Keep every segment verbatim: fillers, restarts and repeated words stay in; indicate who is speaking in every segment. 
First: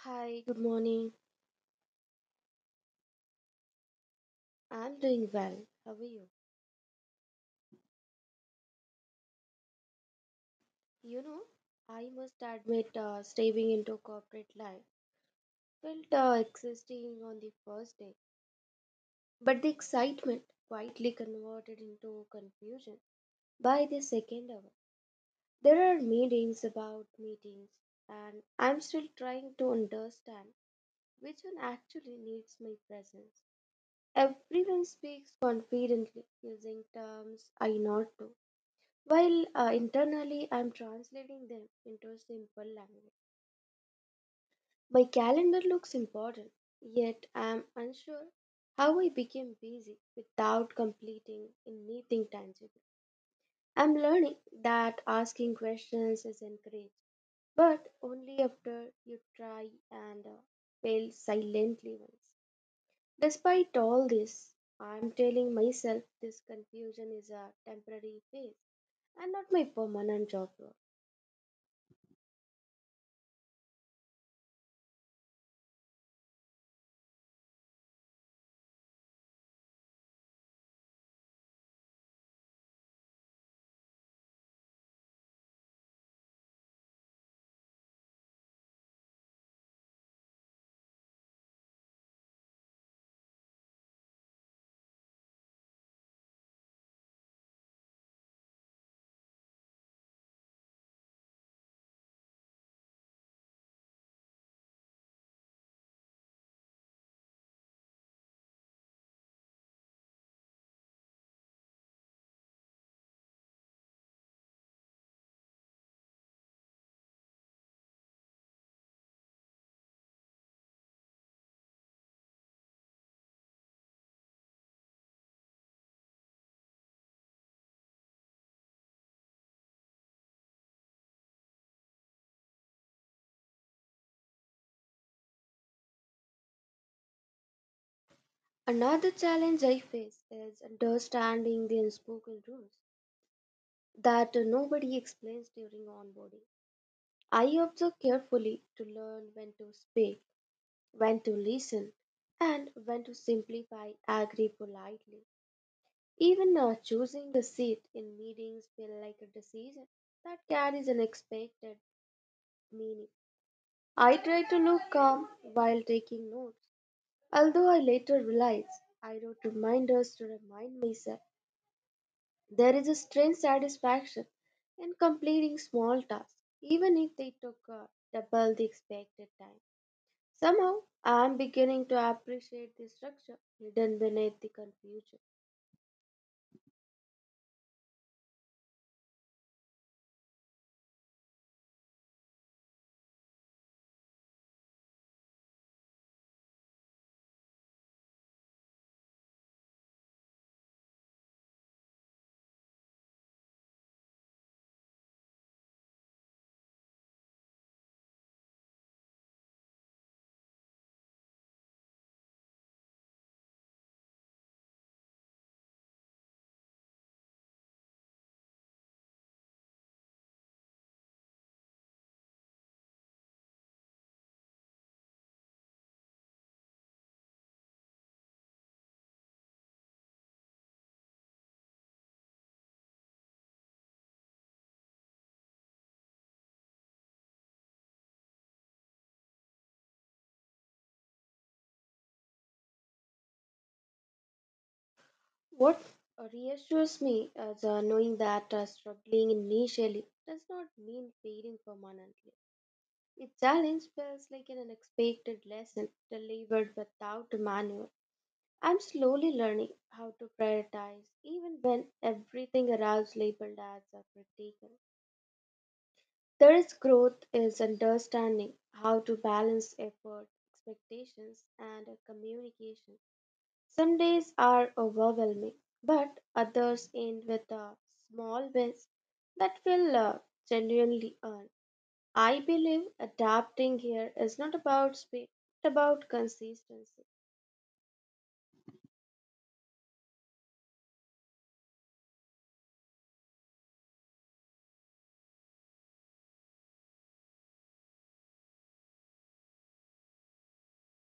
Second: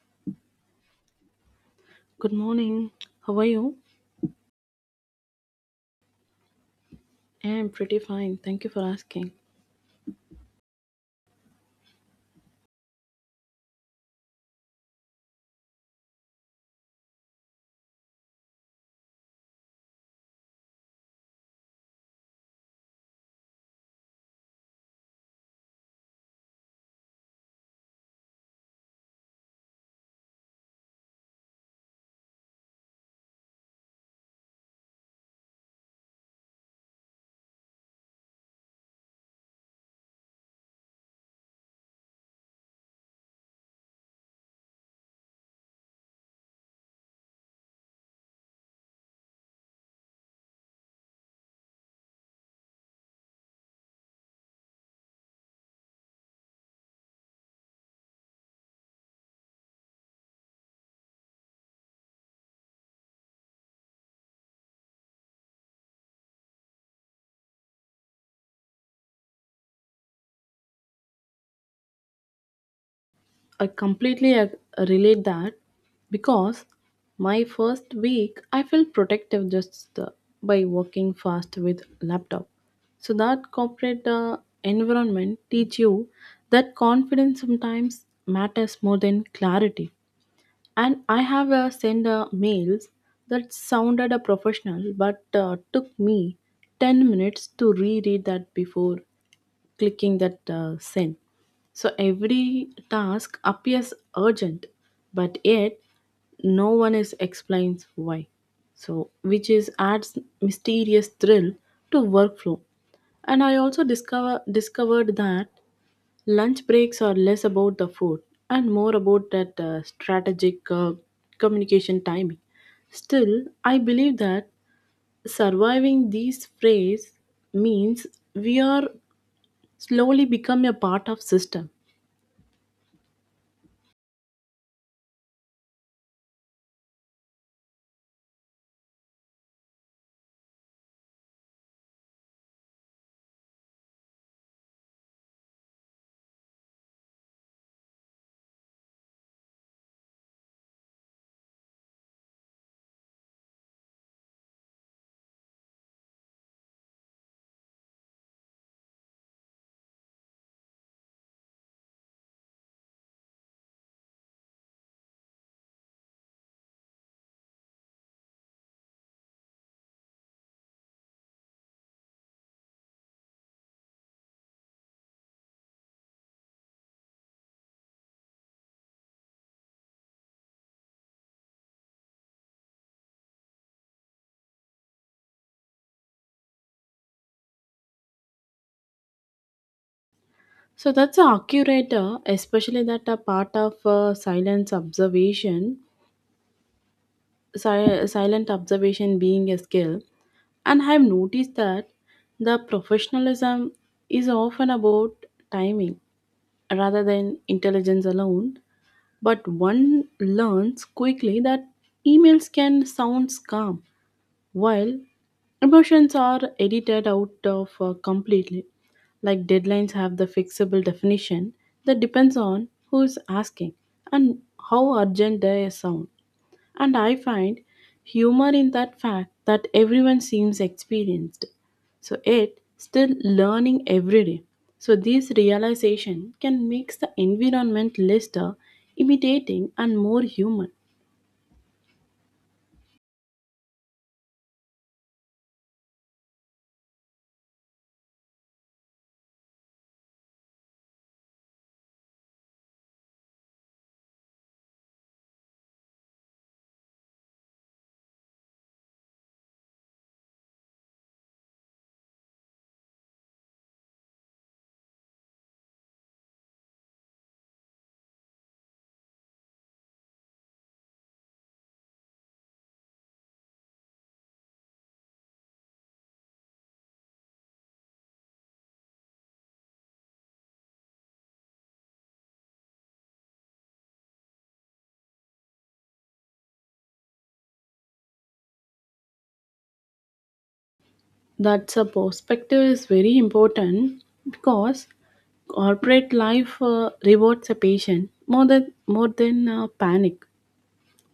Speaker 1: Hi, good morning.
Speaker 2: Good morning. How are you?
Speaker 1: I'm doing well. How are you?
Speaker 2: Yeah, I'm pretty fine. Thank you for asking.
Speaker 1: You know, I must admit, uh, stepping into corporate life felt uh, exhausting on the first day, but the excitement quietly converted into confusion by the second hour. There are meetings about meetings, and I'm still trying to understand which one actually needs my presence. Everyone speaks confidently using terms I know. While uh, internally I'm translating them into simple language. My calendar looks important, yet I'm unsure how I became busy without completing anything tangible. I'm learning that asking questions is encouraged, but only after you try and uh, fail silently once. Despite all this, I'm telling myself this confusion is a temporary phase and not my permanent job role.
Speaker 2: I completely ag- Relate that because my first week I felt protective just uh, by working fast with laptop. So that corporate uh, environment teach you that confidence sometimes matters more than clarity. And I have uh, sent uh, mails that sounded a professional but uh, took me ten minutes to reread that before clicking that uh, send. So every task appears urgent, but yet no one is explains why. So which is adds mysterious thrill to workflow. And I also discover discovered that lunch breaks are less about the food and more about that uh, strategic uh, communication timing. Still, I believe that surviving these phrases means we are slowly become a part of system.
Speaker 1: Another challenge I face is understanding the unspoken rules that nobody explains during onboarding. I observe carefully to learn when to speak, when to listen, and when to simplify, agree politely. Even uh, choosing a seat in meetings feel like a decision that carries unexpected meaning. I try to look calm while taking notes, although I later realize I wrote reminders to remind myself. There is a strange satisfaction in completing small tasks, even if they took uh, double the expected time. Somehow, I am beginning to appreciate the structure hidden beneath the confusion.
Speaker 2: So that's a accurate uh, especially that a part of uh, silence observation si- silent observation being a skill. And I've noticed that the professionalism is often about timing rather than intelligence alone, but one learns quickly that emails can sound calm while emotions are edited out of uh, completely, like deadlines have the fixable definition that depends on who is asking and how urgent they sound. And I find humor in that fact that everyone seems experienced. So it still learning every day. So this realization can make the environment less uh, imitating and more human.
Speaker 1: What reassures me is uh, knowing that uh, struggling initially does not mean failing permanently. The challenge feels like an unexpected lesson delivered without a manual. I'm slowly learning how to prioritize even when everything around labeled as a critical. There is growth is understanding how to balance effort, expectations, and communication. Some days are overwhelming, but others end with a small wins that will uh, genuinely earn. I believe adapting here is not about speed, but about consistency.
Speaker 2: That's a perspective is very important because corporate life uh, rewards a patient more than more than uh, panic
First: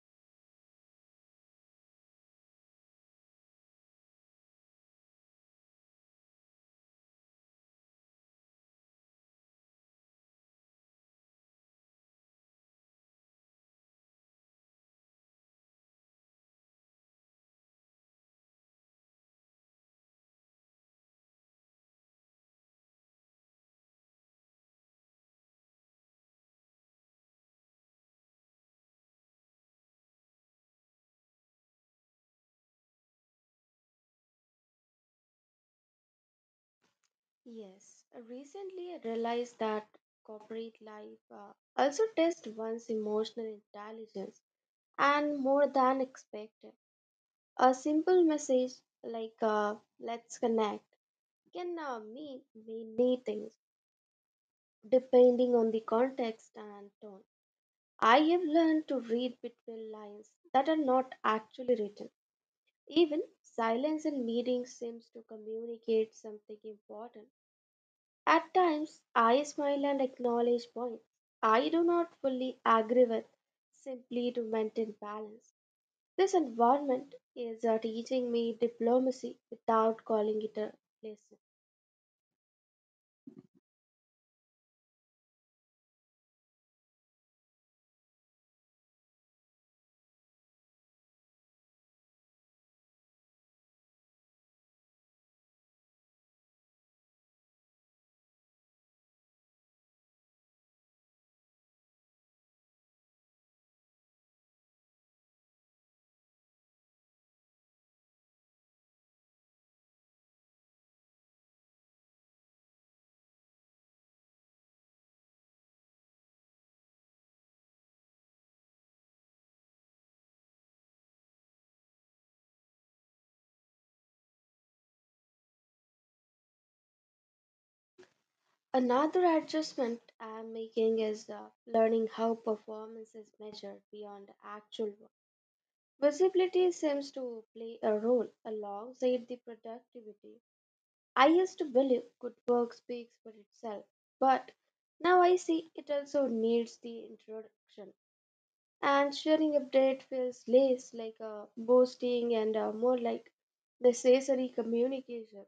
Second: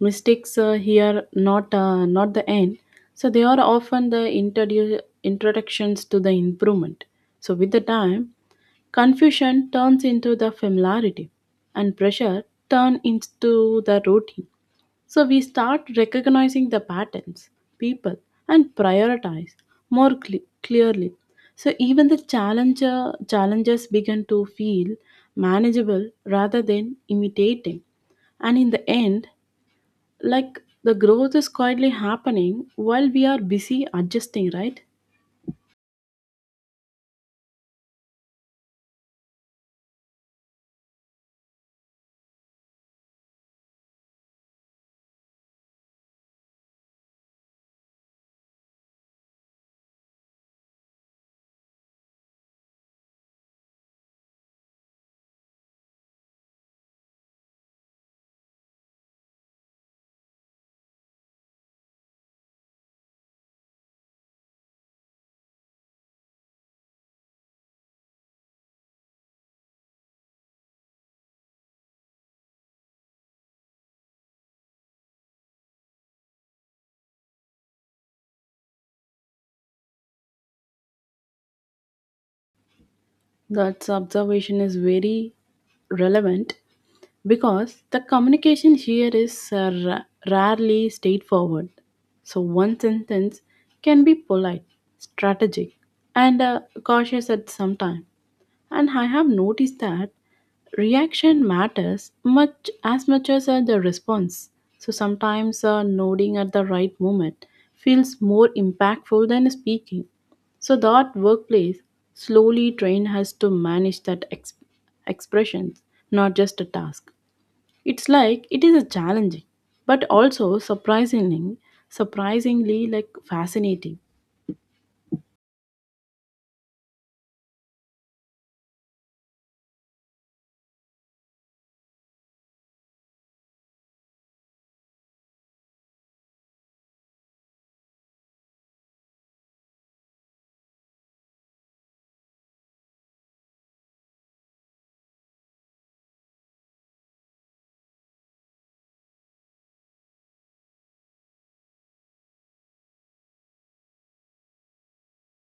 Speaker 2: mistakes uh, here not uh, not the end, so they are often the introdu- introductions to the improvement. So with the time confusion turns into the familiarity and pressure turn into the routine. So we start recognizing the patterns, people, and prioritize more cle- clearly. So even the challenger challenges begin to feel manageable rather than imitating, and in the end, like the growth is quietly happening while we are busy adjusting, right?
Speaker 1: Yes, uh, recently I realized that corporate life uh, also tests one's emotional intelligence and more than expected. A simple message like uh, let's connect can uh, mean many things depending on the context and tone. I have learned to read between lines that are not actually written. Even silence in meetings seems to communicate something important. At times, I smile and acknowledge points I do not fully agree with simply to maintain balance. This environment is uh, teaching me diplomacy without calling it a lesson.
Speaker 2: That observation is very relevant because the communication here is uh, ra- rarely straightforward. So one sentence can be polite, strategic, and uh, cautious at some time. And I have noticed that reaction matters much as much as uh, the response. So sometimes uh, nodding at the right moment feels more impactful than speaking. So that workplace slowly trained us to manage that ex- expressions, not just a task. It's like it is a challenging, but also surprisingly, surprisingly like fascinating.
Speaker 1: Another adjustment I am making is uh, learning how performance is measured beyond actual work. Visibility seems to play a role alongside the productivity. I used to believe good work speaks for itself, but now I see it also needs the introduction. And sharing update feels less like uh, boasting and uh, more like necessary communication.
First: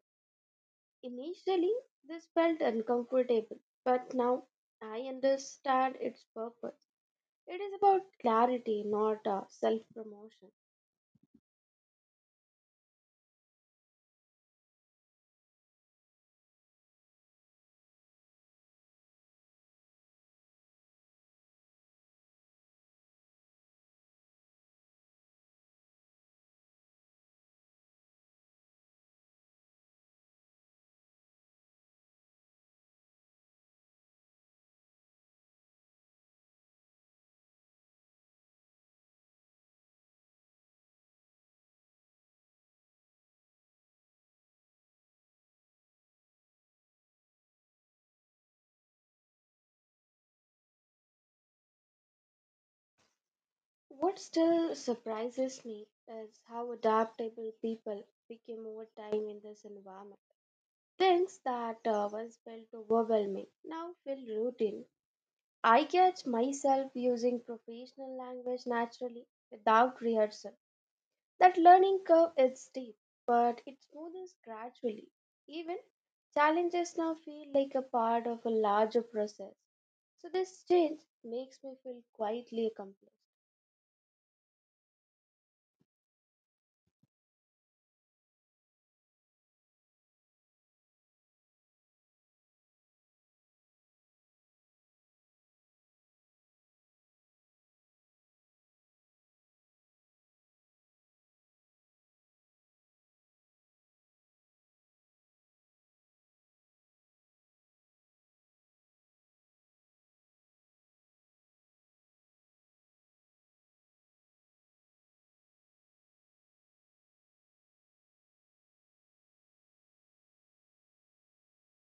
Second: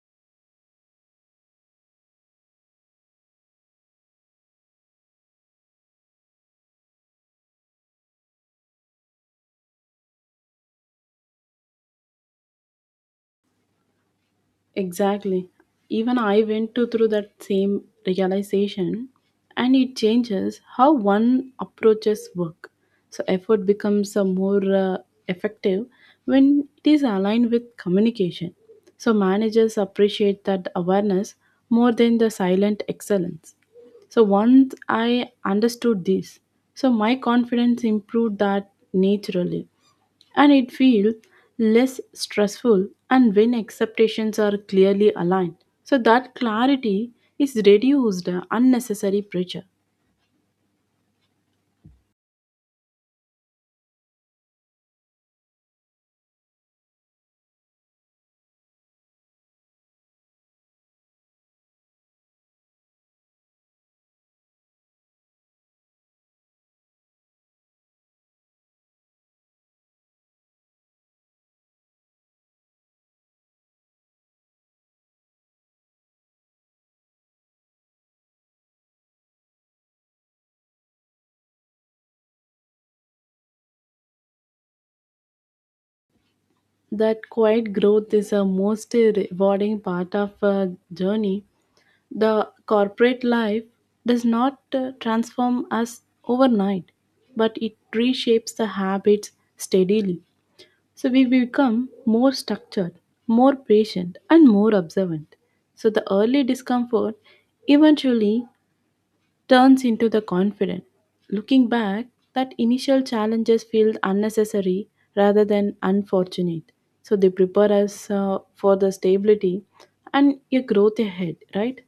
Speaker 1: Initially, this felt uncomfortable, but now I understand its purpose. It is about clarity, not uh, self promotion.
Speaker 2: Exactly. Even I went to through that same realization and it changes how one approaches work. So effort becomes a more uh, effective when it is aligned with communication. So managers appreciate that awareness more than the silent excellence. So once I understood this, so my confidence improved that naturally and it feels less stressful and when expectations are clearly aligned. So that clarity is reduced uh, unnecessary pressure.
Speaker 1: What still surprises me is how adaptable people became over time in this environment. Things that uh, once felt overwhelming now feel routine. I catch myself using professional language naturally without rehearsal. That learning curve is steep, but it smoothens gradually. Even challenges now feel like a part of a larger process. So, this change makes me feel quietly accomplished.
Speaker 2: That quiet growth is a most rewarding part of a journey. The corporate life does not uh, transform us overnight, but it reshapes the habits steadily. So we become more structured, more patient, and more observant. So the early discomfort eventually turns into the confident. Looking back, that initial challenges feel unnecessary rather than unfortunate. So they prepare us uh, for the stability and a growth ahead, right?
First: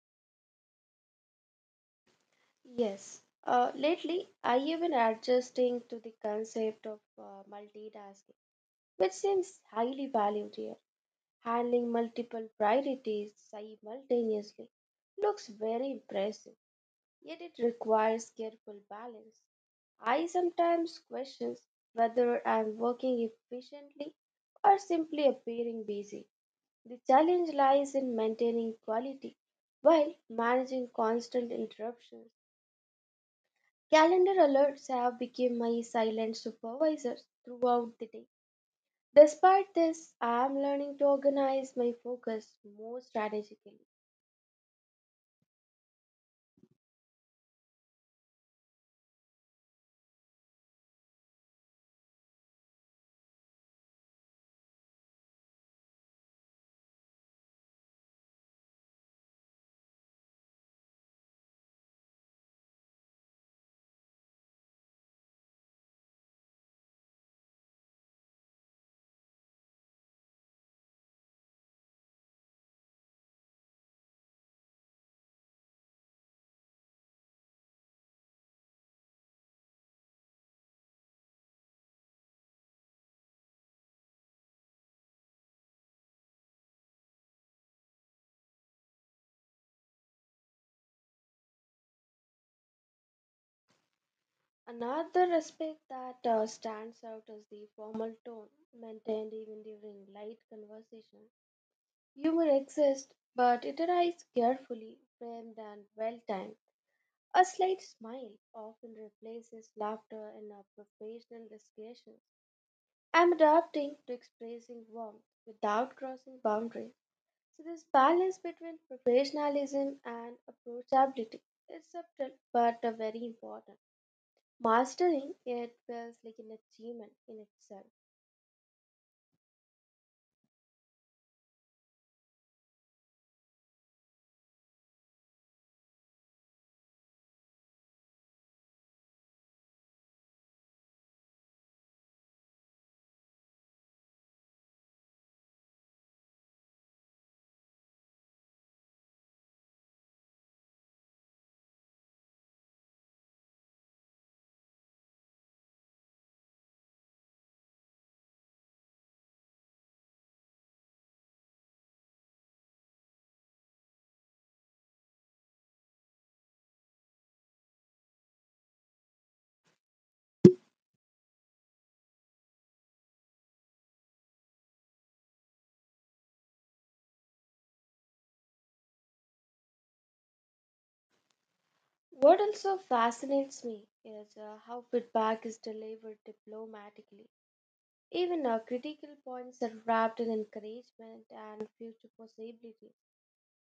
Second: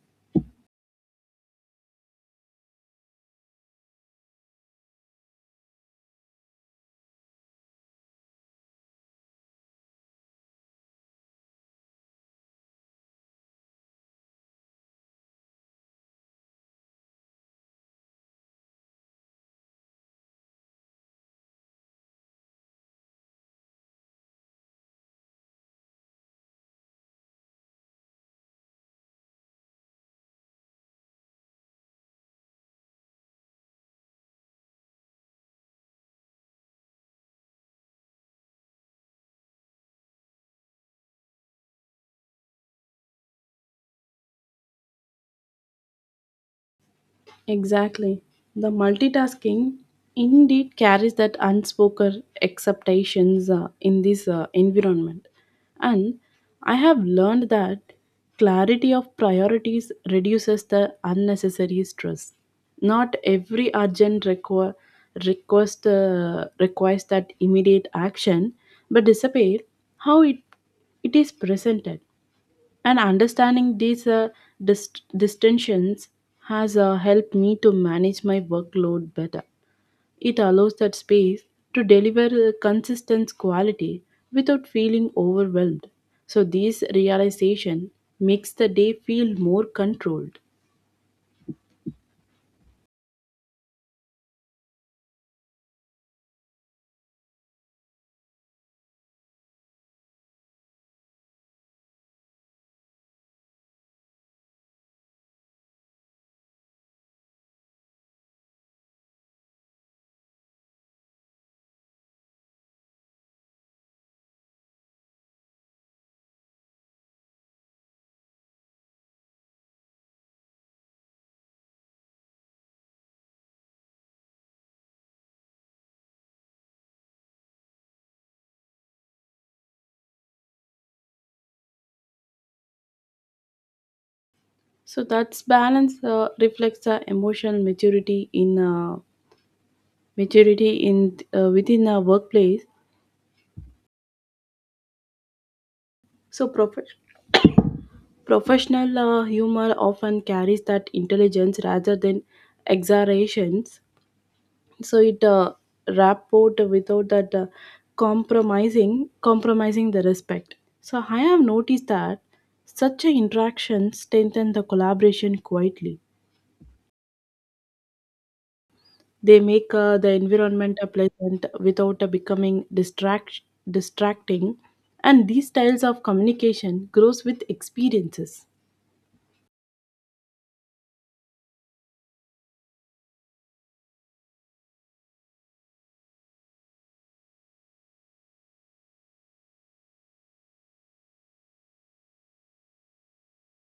Speaker 1: Yes. Uh, lately, I have been adjusting to the concept of uh, multitasking, which seems highly valued here. Handling multiple priorities simultaneously looks very impressive, yet it requires careful balance. I sometimes question whether I'm working efficiently or simply appearing busy. The challenge lies in maintaining quality while managing constant interruptions. Calendar alerts have become my silent supervisors throughout the day. Despite this, I am learning to organize my focus more strategically.
Speaker 2: Exactly. The multitasking indeed carries that unspoken expectations uh, in this uh, environment. And I have learned that clarity of priorities reduces the unnecessary stress. Not every urgent requ- request uh, requires that immediate action, but disappear how it, it is presented. And understanding these uh, dist- distinctions has uh, helped me to manage my workload better. It allows that space to deliver a consistent quality without feeling overwhelmed. So this realization makes the day feel more controlled.
Speaker 1: Another aspect that uh, stands out is the formal tone maintained even during light conversation. Humor exists, but it arrives carefully, framed, and well timed. A slight smile often replaces laughter in our professional discussions. I'm adapting to expressing warmth without crossing boundaries. So, this balance between professionalism and approachability is subtle but uh, very important. Mastering it feels like an achievement in itself.
Speaker 2: So that's balance uh, reflects the emotional maturity in uh, maturity in uh, within a workplace. So professional Professional uh, humor often carries that intelligence rather than exaggerations, so it uh, rapport without that uh, compromising compromising the respect. So I have noticed that such an interaction strengthen the collaboration quietly. They make uh, the environment a pleasant without uh, becoming distract distracting, and these styles of communication grows with experiences.
Speaker 1: What also fascinates me is uh, how feedback is delivered diplomatically. Even uh, critical points are wrapped in encouragement and future possibilities.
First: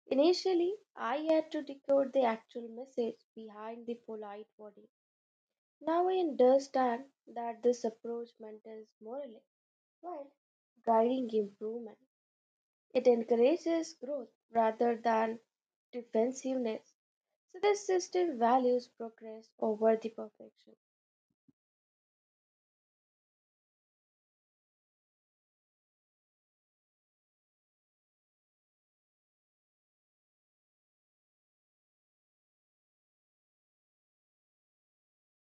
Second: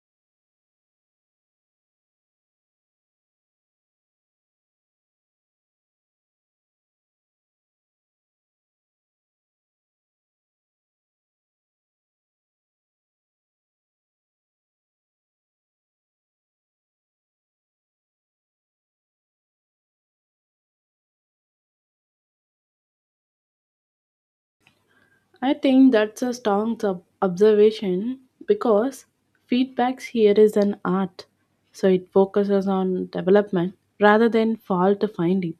Speaker 1: Initially, I had to decode the actual message behind the polite wording. Now I understand that this approach maintains morale while guiding improvement. It encourages growth rather than defensiveness. So this system values progress over the perfection.
Speaker 2: I think that's a strong sub- observation because feedbacks here is an art. So it focuses on development rather than fault finding.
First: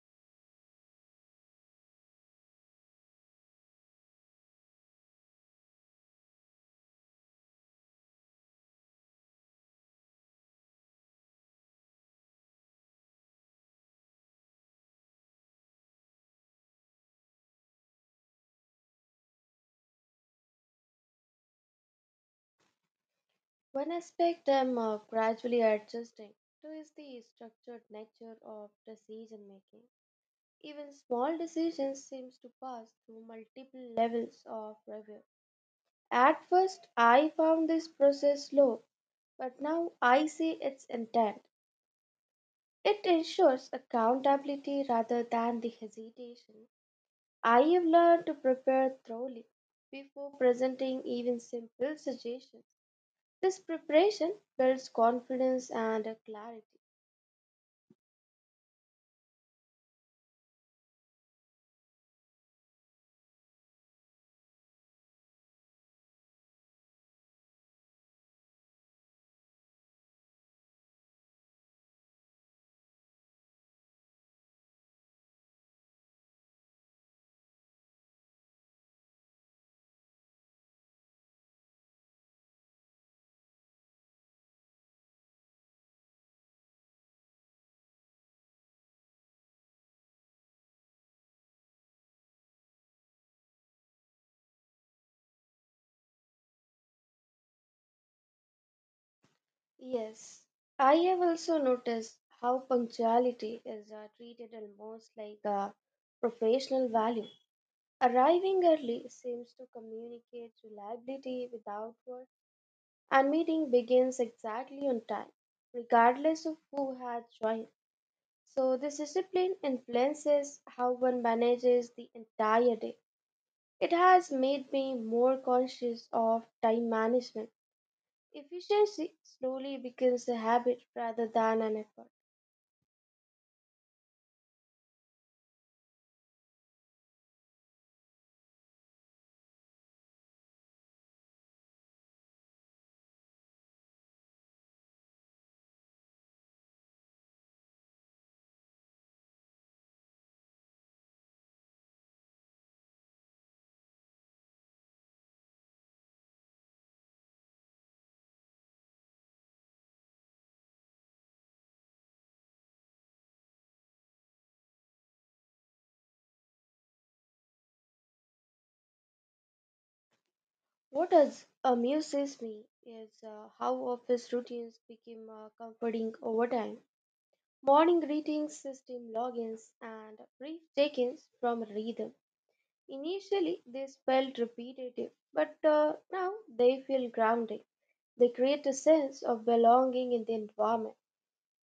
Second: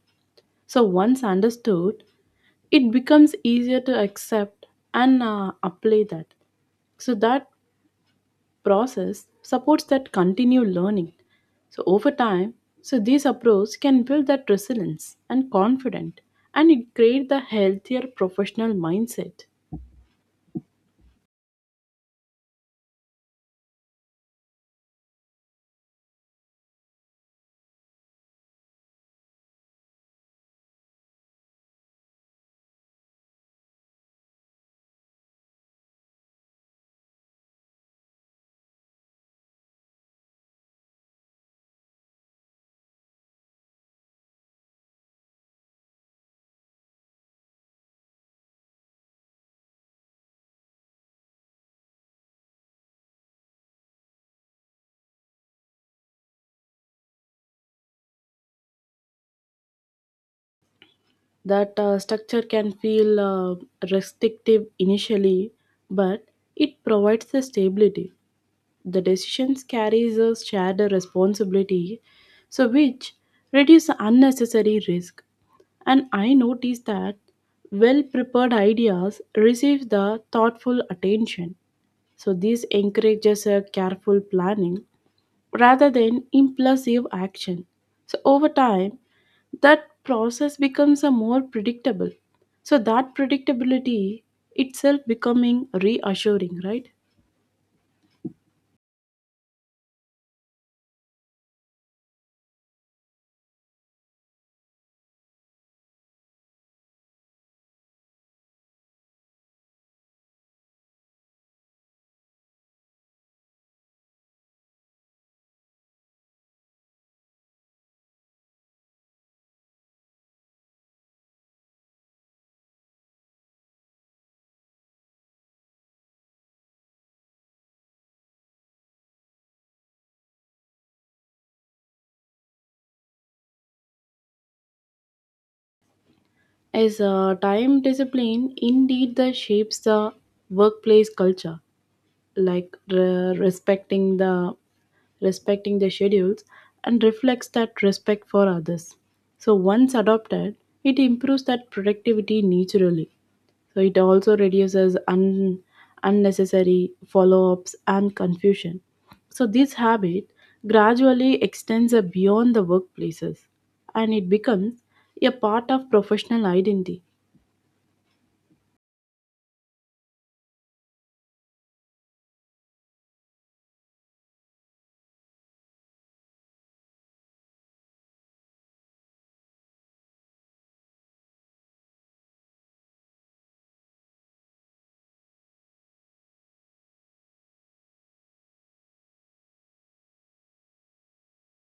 Speaker 2: So once understood, it becomes easier to accept and uh, apply that. So that process supports that continued learning. So over time, so this approach can build that resilience and confidence, and it create the healthier professional mindset.
Speaker 1: One aspect I'm uh, gradually adjusting to is the structured nature of decision making. Even small decisions seems to pass through multiple levels of review. At first, I found this process slow, but now I see its intent. It ensures accountability rather than the hesitation. I have learned to prepare thoroughly before presenting even simple suggestions. This preparation builds confidence and clarity.
Speaker 2: That uh, structure can feel uh, restrictive initially, but it provides the stability. The decisions carries a shared responsibility, so which reduce unnecessary risk. And I notice that well prepared ideas receive the thoughtful attention, so this encourages a careful planning rather than impulsive action. So over time, that process becomes a more predictable. So that predictability itself becoming reassuring, right?
Speaker 1: Yes, I have also noticed how punctuality is uh, treated almost like a professional value. Arriving early seems to communicate reliability without work, and meeting begins exactly on time, regardless of who had joined. So, this discipline influences how one manages the entire day. It has made me more conscious of time management. Efficiency slowly becomes a habit rather than an effort.
Speaker 2: As uh, time discipline indeed the shapes the workplace culture. Like re- respecting the respecting the schedules and reflects that respect for others. So once adopted, it improves that productivity naturally. So it also reduces un- unnecessary follow-ups and confusion. So this habit gradually extends uh, beyond the workplaces and it becomes a part of professional identity.
Speaker 1: What does amuses me is uh, how office routines became uh, comforting over time. Morning greetings, system logins, and brief check-ins from rhythm. Initially, this felt repetitive, but uh, now they feel grounding. They create a sense of belonging in the environment.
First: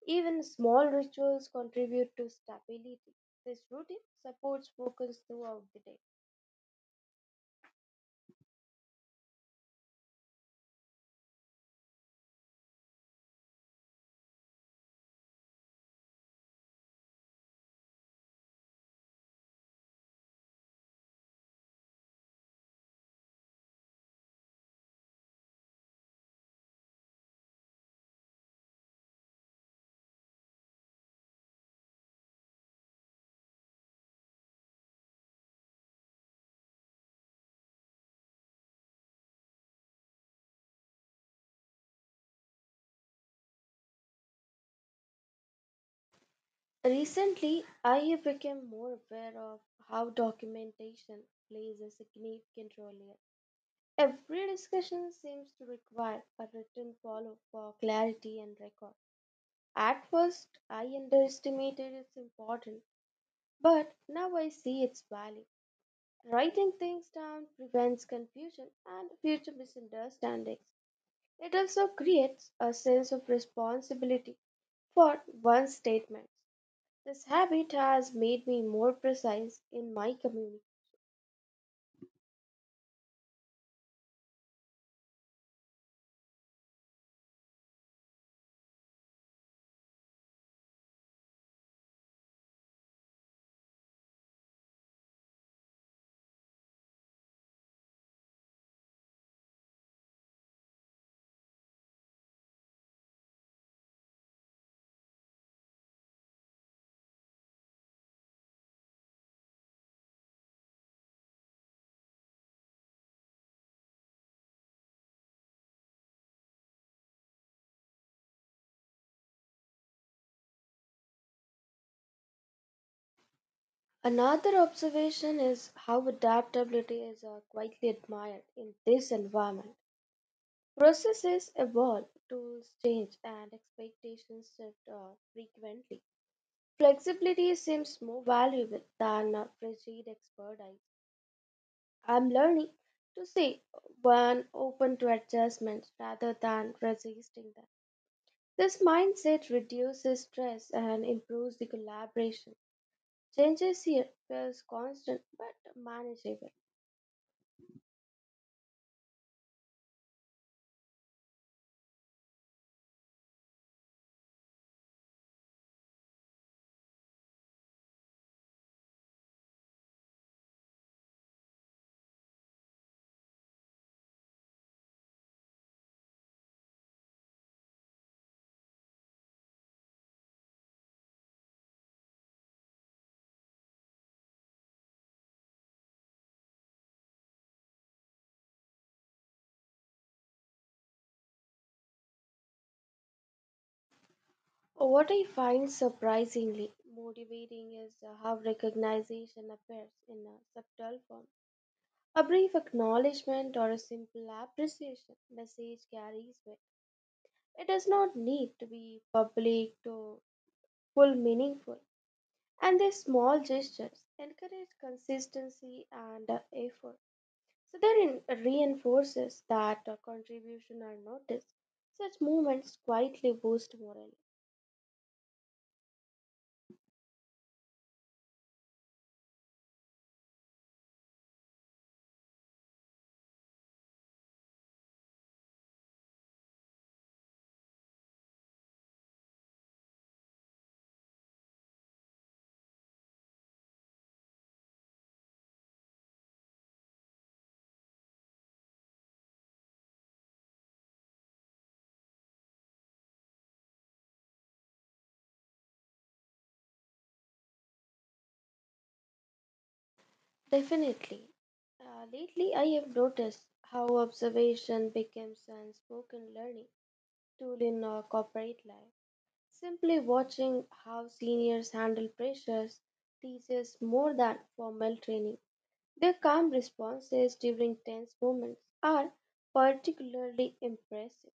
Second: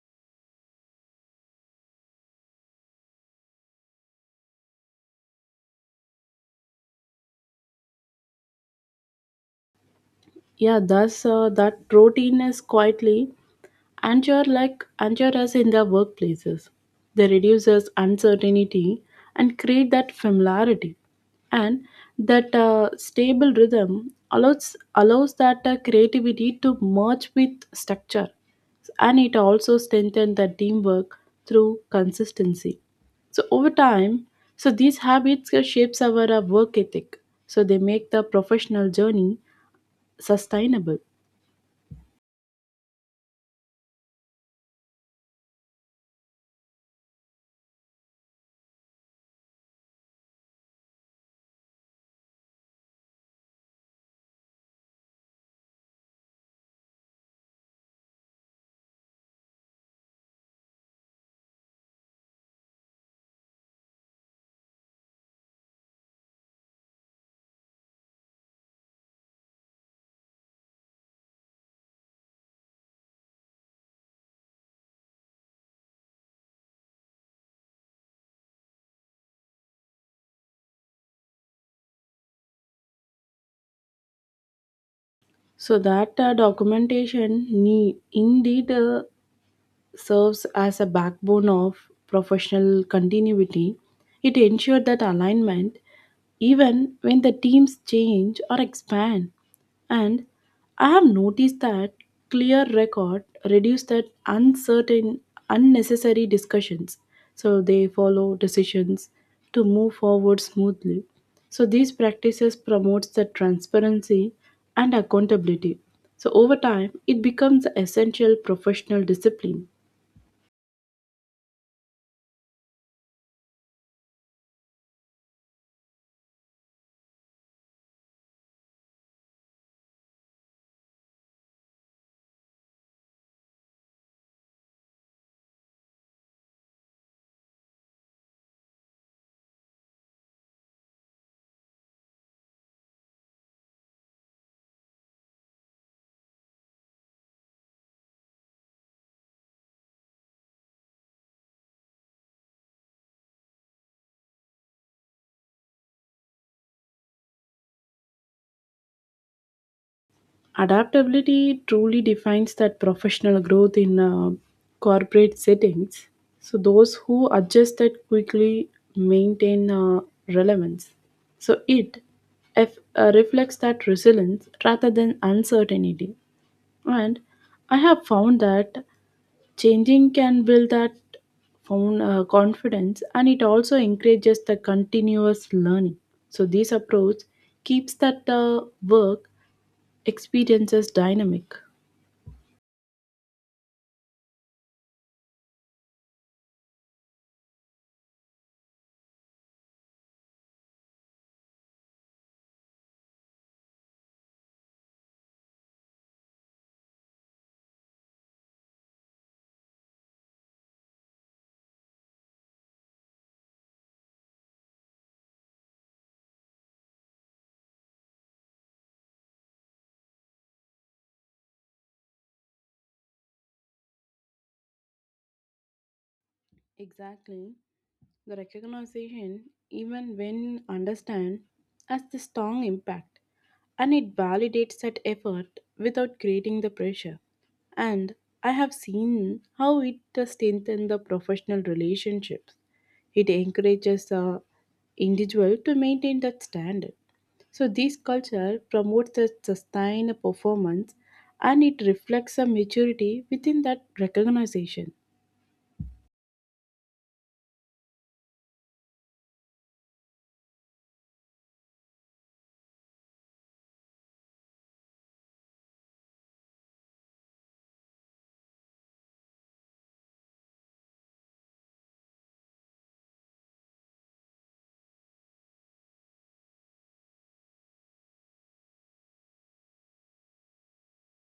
Speaker 1: Even small rituals contribute to stability. This routine supports focus throughout the day.
Speaker 2: Yeah, thus uh, that routine is quietly and you're like and us in their workplaces. They reduce us uncertainty and create that familiarity, and that uh, stable rhythm allows allows that uh, creativity to merge with structure, and it also strengthens the teamwork through consistency. So over time, so these habits uh, shapes our uh, work ethic. So they make the professional journey sustainable.
Speaker 1: Recently, I have become more aware of how documentation plays a significant role here. Every discussion seems to require a written follow for clarity and record. At first, I underestimated its importance, but now I see its value. Writing things down prevents confusion and future misunderstandings. It also creates a sense of responsibility for one's statements. This habit has made me more precise in my community.
Speaker 2: So that uh, documentation need indeed uh, serves as a backbone of professional continuity. It ensured that alignment, even when the teams change or expand. And I have noticed that clear record reduce that uncertain, unnecessary discussions. So they follow decisions to move forward smoothly. So these practices promotes the transparency and accountability. So over time, it becomes an essential professional discipline.
Speaker 1: Another observation is how adaptability is uh, quietly admired in this environment. Processes evolve, tools change, and expectations shift uh, frequently. Flexibility seems more valuable than uh, rigid expertise. I'm learning to say one open to adjustments rather than resisting them. This mindset reduces stress and improves the collaboration. Changes here feels constant but manageable.
Speaker 2: Adaptability truly defines that professional growth in uh, corporate settings. So those who adjust that quickly maintain uh, relevance. So it if, uh, reflects that resilience rather than uncertainty. And I have found that changing can build that found uh, confidence, and it also encourages the continuous learning. So this approach keeps that uh, work experiences dynamic.
Speaker 1: What I find surprisingly motivating is uh, how recognition appears in a subtle form. A brief acknowledgement or a simple appreciation message carries weight. It does not need to be public to full meaningful. And these small gestures encourage consistency and uh, effort. So that in- reinforces that uh, contribution are noticed. Such movements quietly boost morale.
Speaker 2: Exactly. The recognition, even when understand, has the strong impact and it validates that effort without creating the pressure. And I have seen how it strengthens the professional relationships. It encourages the individual to maintain that standard. So this culture promotes a sustained performance and it reflects a maturity within that recognition.
Speaker 1: Definitely. Uh, lately, I have noticed how observation becomes an spoken learning tool in uh, corporate life. Simply watching how seniors handle pressures teaches more than formal training. Their calm responses during tense moments are particularly impressive.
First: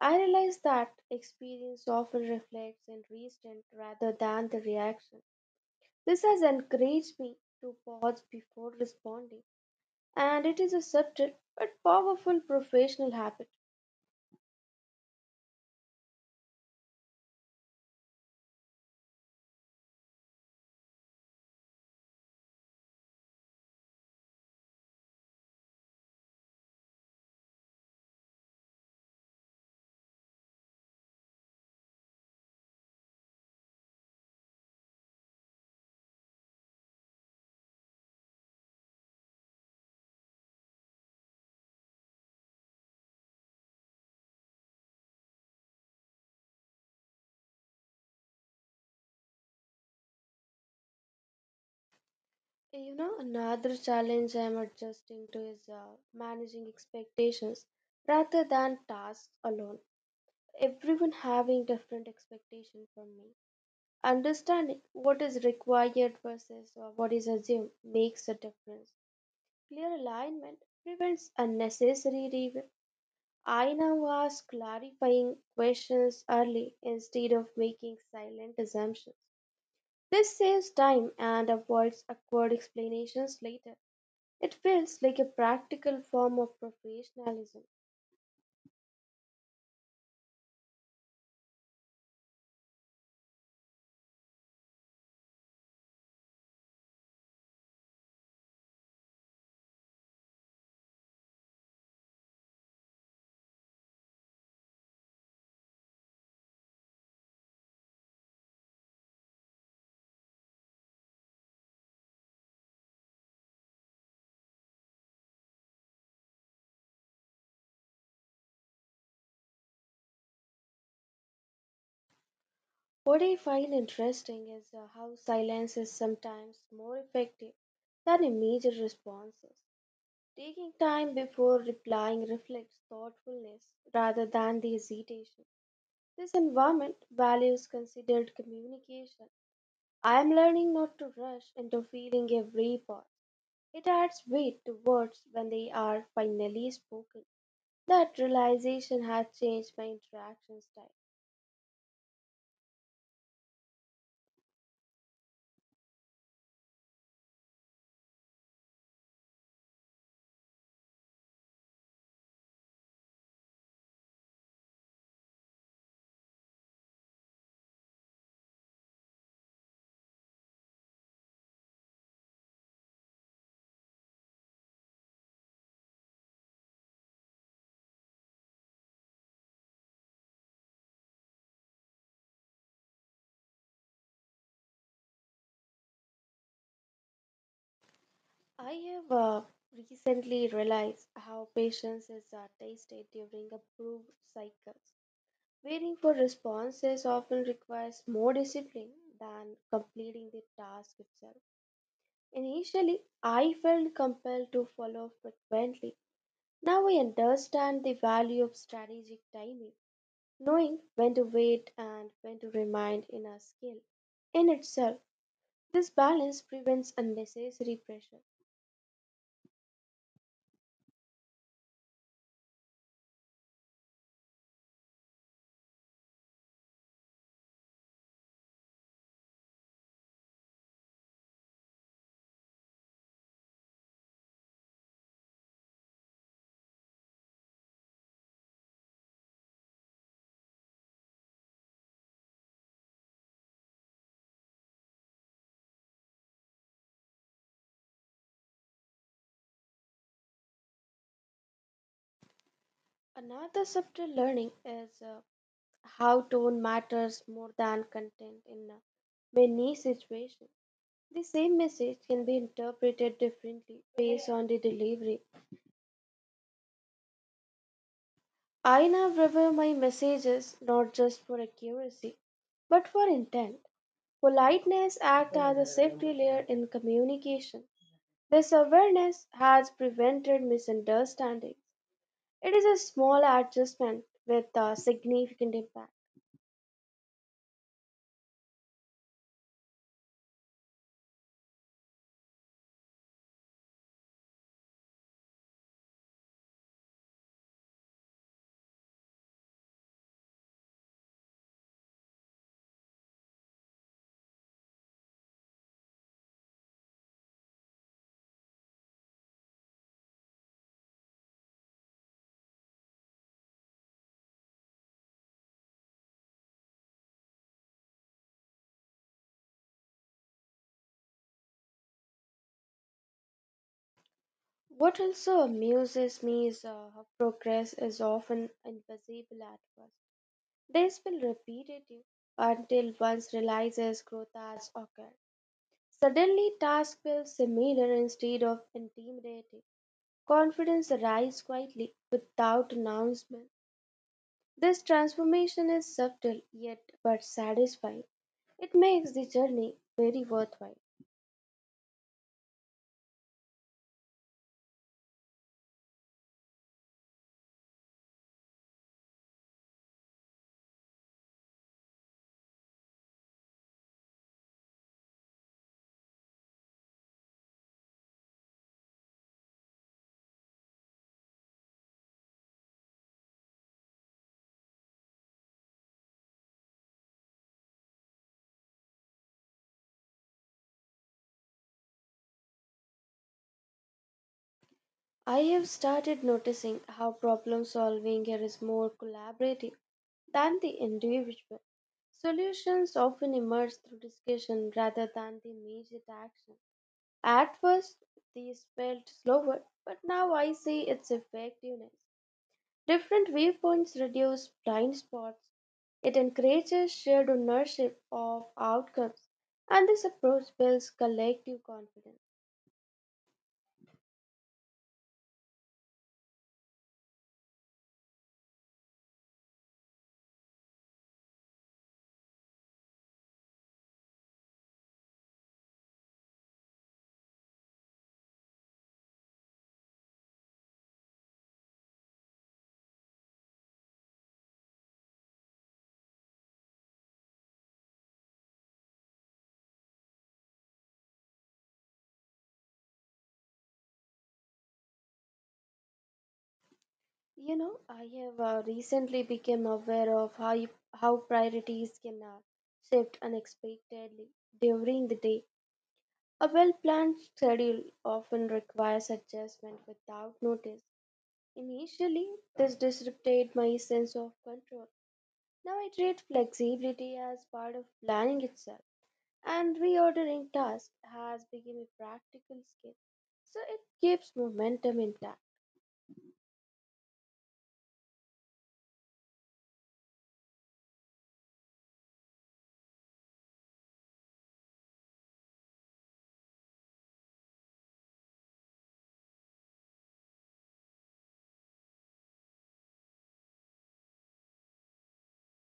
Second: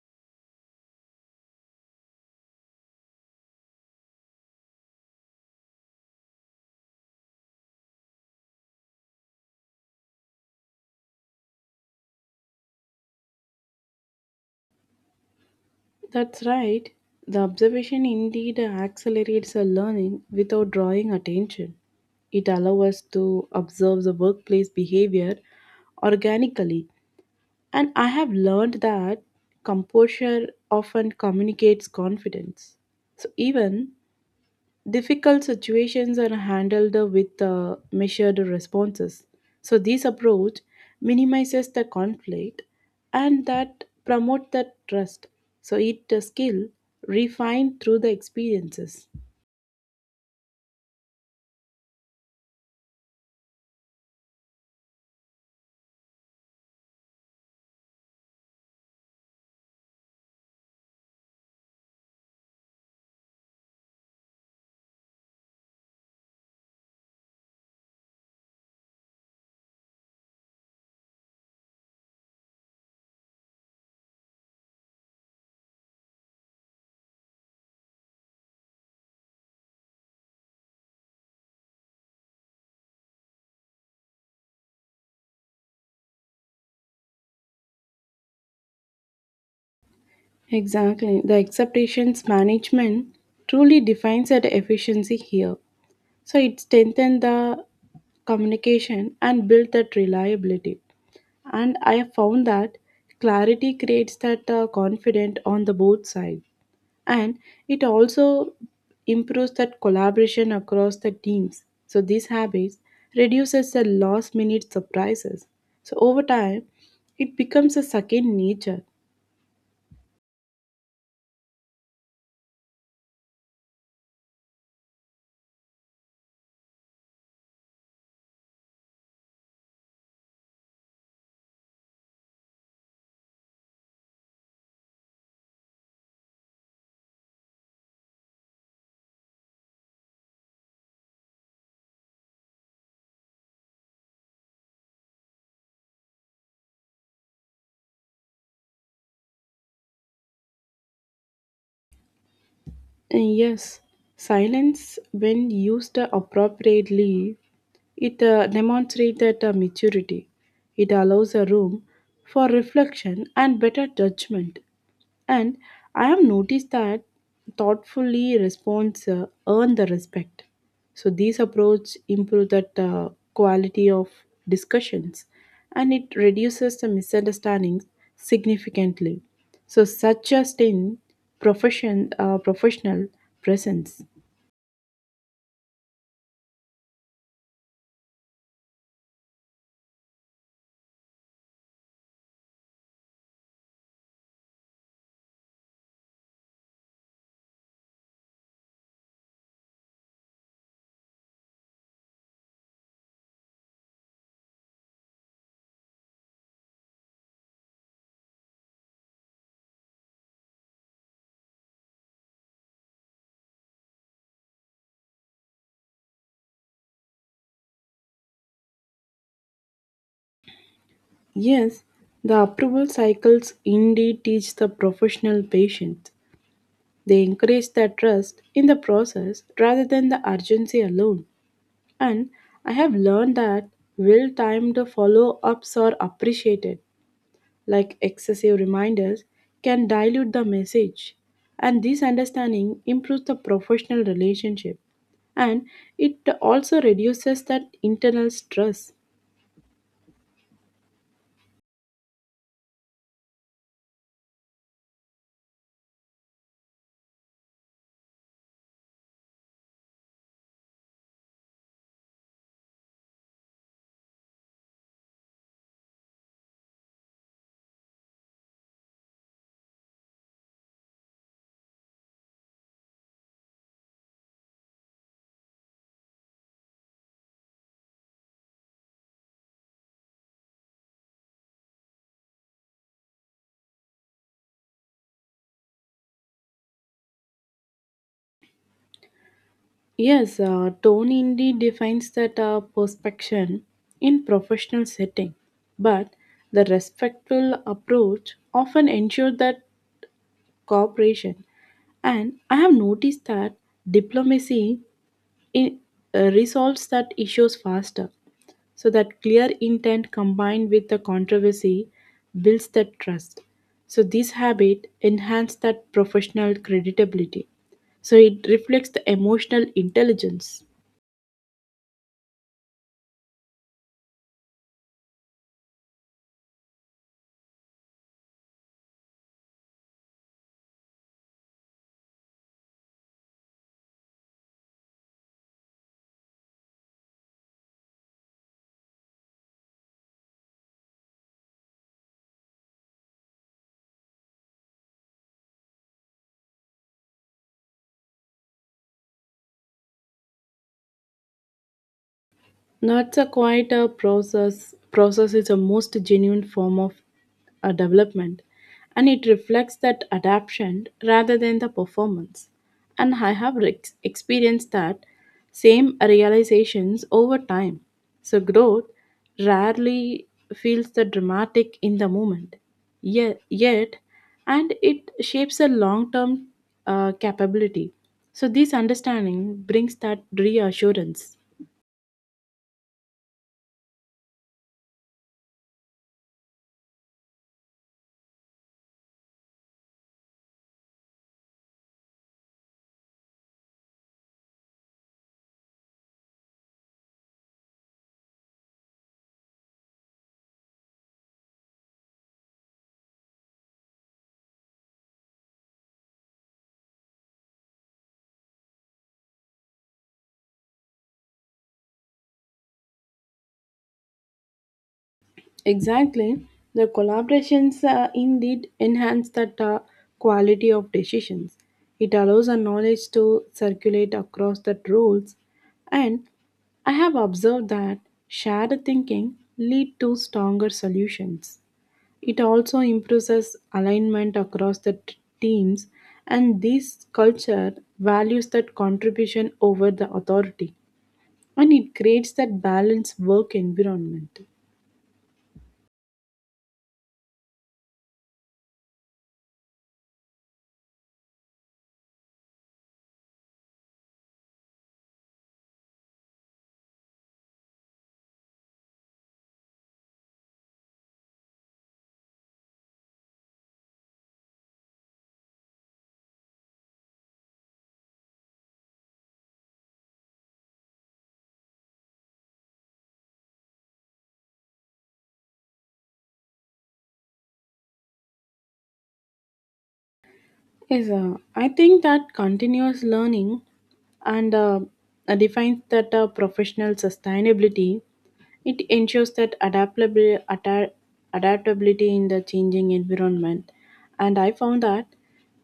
Speaker 1: I realize that experience often reflects in reason rather than the reaction. This has encouraged me to pause before responding, and it is a subtle but powerful professional habit.
Speaker 2: That's right. The observation indeed accelerates our learning without drawing attention. It allows us to observe the workplace behavior organically. And I have learned that composure often communicates confidence. So even difficult situations are handled with uh, measured responses. So this approach minimizes the conflict and that promote the trust. So it a skill refined through the experiences.
Speaker 1: You know, another challenge I'm adjusting to is uh, managing expectations rather than tasks alone. Everyone having different expectations from me. Understanding what is required versus uh, what is assumed makes a difference. Clear alignment prevents unnecessary revision. I now ask clarifying questions early instead of making silent assumptions. This saves time and avoids awkward explanations later. It feels like a practical form of professionalism.
Speaker 2: Exactly. The expectations management truly defines that efficiency here. So it strengthens the communication and build that reliability. And I have found that clarity creates that uh, confidence on the both sides, and it also improves that collaboration across the teams. So these habits reduces the last minute surprises. So over time, it becomes a second nature.
Speaker 1: What I find interesting is uh, how silence is sometimes more effective than immediate responses. Taking time before replying reflects thoughtfulness rather than the hesitation. This environment values considered communication. I am learning not to rush into feeling every pause. It adds weight to words when they are finally spoken. That realization has changed my interaction style.
Speaker 2: And yes, silence when used appropriately, it uh, demonstrates that uh, maturity. It allows a room for reflection and better judgment. And I have noticed that thoughtfully response uh, earn the respect. So these approach improve that uh, quality of discussions, and it reduces the misunderstandings significantly. So such a stint profession uh, professional presence.
Speaker 1: I have uh, recently realized how patience is uh, tasted during approved cycles. Waiting for responses often requires more discipline than completing the task itself. Initially, I felt compelled to follow frequently. Now I understand the value of strategic timing. Knowing when to wait and when to remind in a skill. In itself, this balance prevents unnecessary pressure.
Speaker 2: Yes, the approval cycles indeed teach the professional patience. They encourage their trust in the process rather than the urgency alone. And I have learned that well timed follow ups are appreciated, like excessive reminders can dilute the message. And this understanding improves the professional relationship, and it also reduces that internal stress.
Speaker 1: Another subtle learning is uh, how tone matters more than content in uh, many situations. The same message can be interpreted differently based on the delivery. I now review my messages not just for accuracy, but for intent. Politeness acts as a safety layer in communication. This awareness has prevented misunderstandings. It is a small adjustment with a significant impact.
Speaker 2: Yes, uh, tone indeed defines that uh, perspection in professional setting, but the respectful approach often ensures that cooperation. And I have noticed that diplomacy in, uh, resolves that issues faster. So that clear intent combined with the controversy builds that trust. So this habit enhances that professional credibility. So it reflects the emotional intelligence.
Speaker 1: What also amuses me is uh, how progress is often invisible at first. This will repeat it until one realizes growth has occurred. Suddenly, tasks feel similar instead of intimidating. Confidence arises quietly without announcement. This transformation is subtle yet but satisfying. It makes the journey very worthwhile.
Speaker 2: No, it's a quite a process. Process is a most genuine form of uh, development, and it reflects that adaptation rather than the performance. And I have re- experienced that same realizations over time. So growth rarely feels the dramatic in the moment, yet, yet and it shapes a long-term uh, capability. So this understanding brings that reassurance.
Speaker 1: I have started noticing how problem solving here is more collaborative than the individual. Solutions often emerge through discussion rather than the immediate action. At first, these felt slower, but now I see its effectiveness. Different viewpoints reduce blind spots. It encourages shared ownership of outcomes, and this approach builds collective confidence.
Speaker 2: Exactly. The collaborations uh, indeed enhance that uh, quality of decisions. It allows our knowledge to circulate across the roles, and I have observed that shared thinking lead to stronger solutions. It also improves alignment across the t- teams, and this culture values that contribution over the authority, and it creates that balanced work environment.
Speaker 1: You know, I have uh, recently become aware of how, you- how priorities can uh, shift unexpectedly during the day. A well planned schedule often requires adjustment without notice. Initially, this disrupted my sense of control. Now I treat flexibility as part of planning itself, and reordering tasks has become a practical skill. So it keeps momentum intact.
Speaker 2: Yes, uh, I think that continuous learning and uh, uh, defines that uh, professional sustainability. It ensures that adaptability, adaptability in the changing environment. And I found that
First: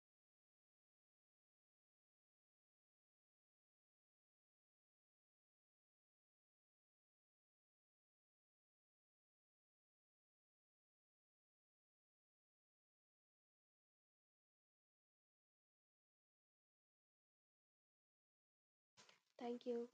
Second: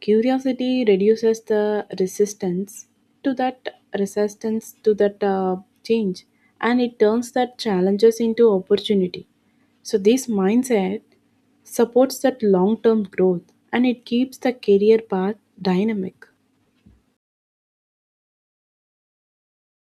Speaker 2: curiosity reduces the resistance to that resistance to that uh, change, and it turns that challenges into opportunity. So this mindset supports that long term growth and it keeps the career path dynamic.
Speaker 1: Thank you.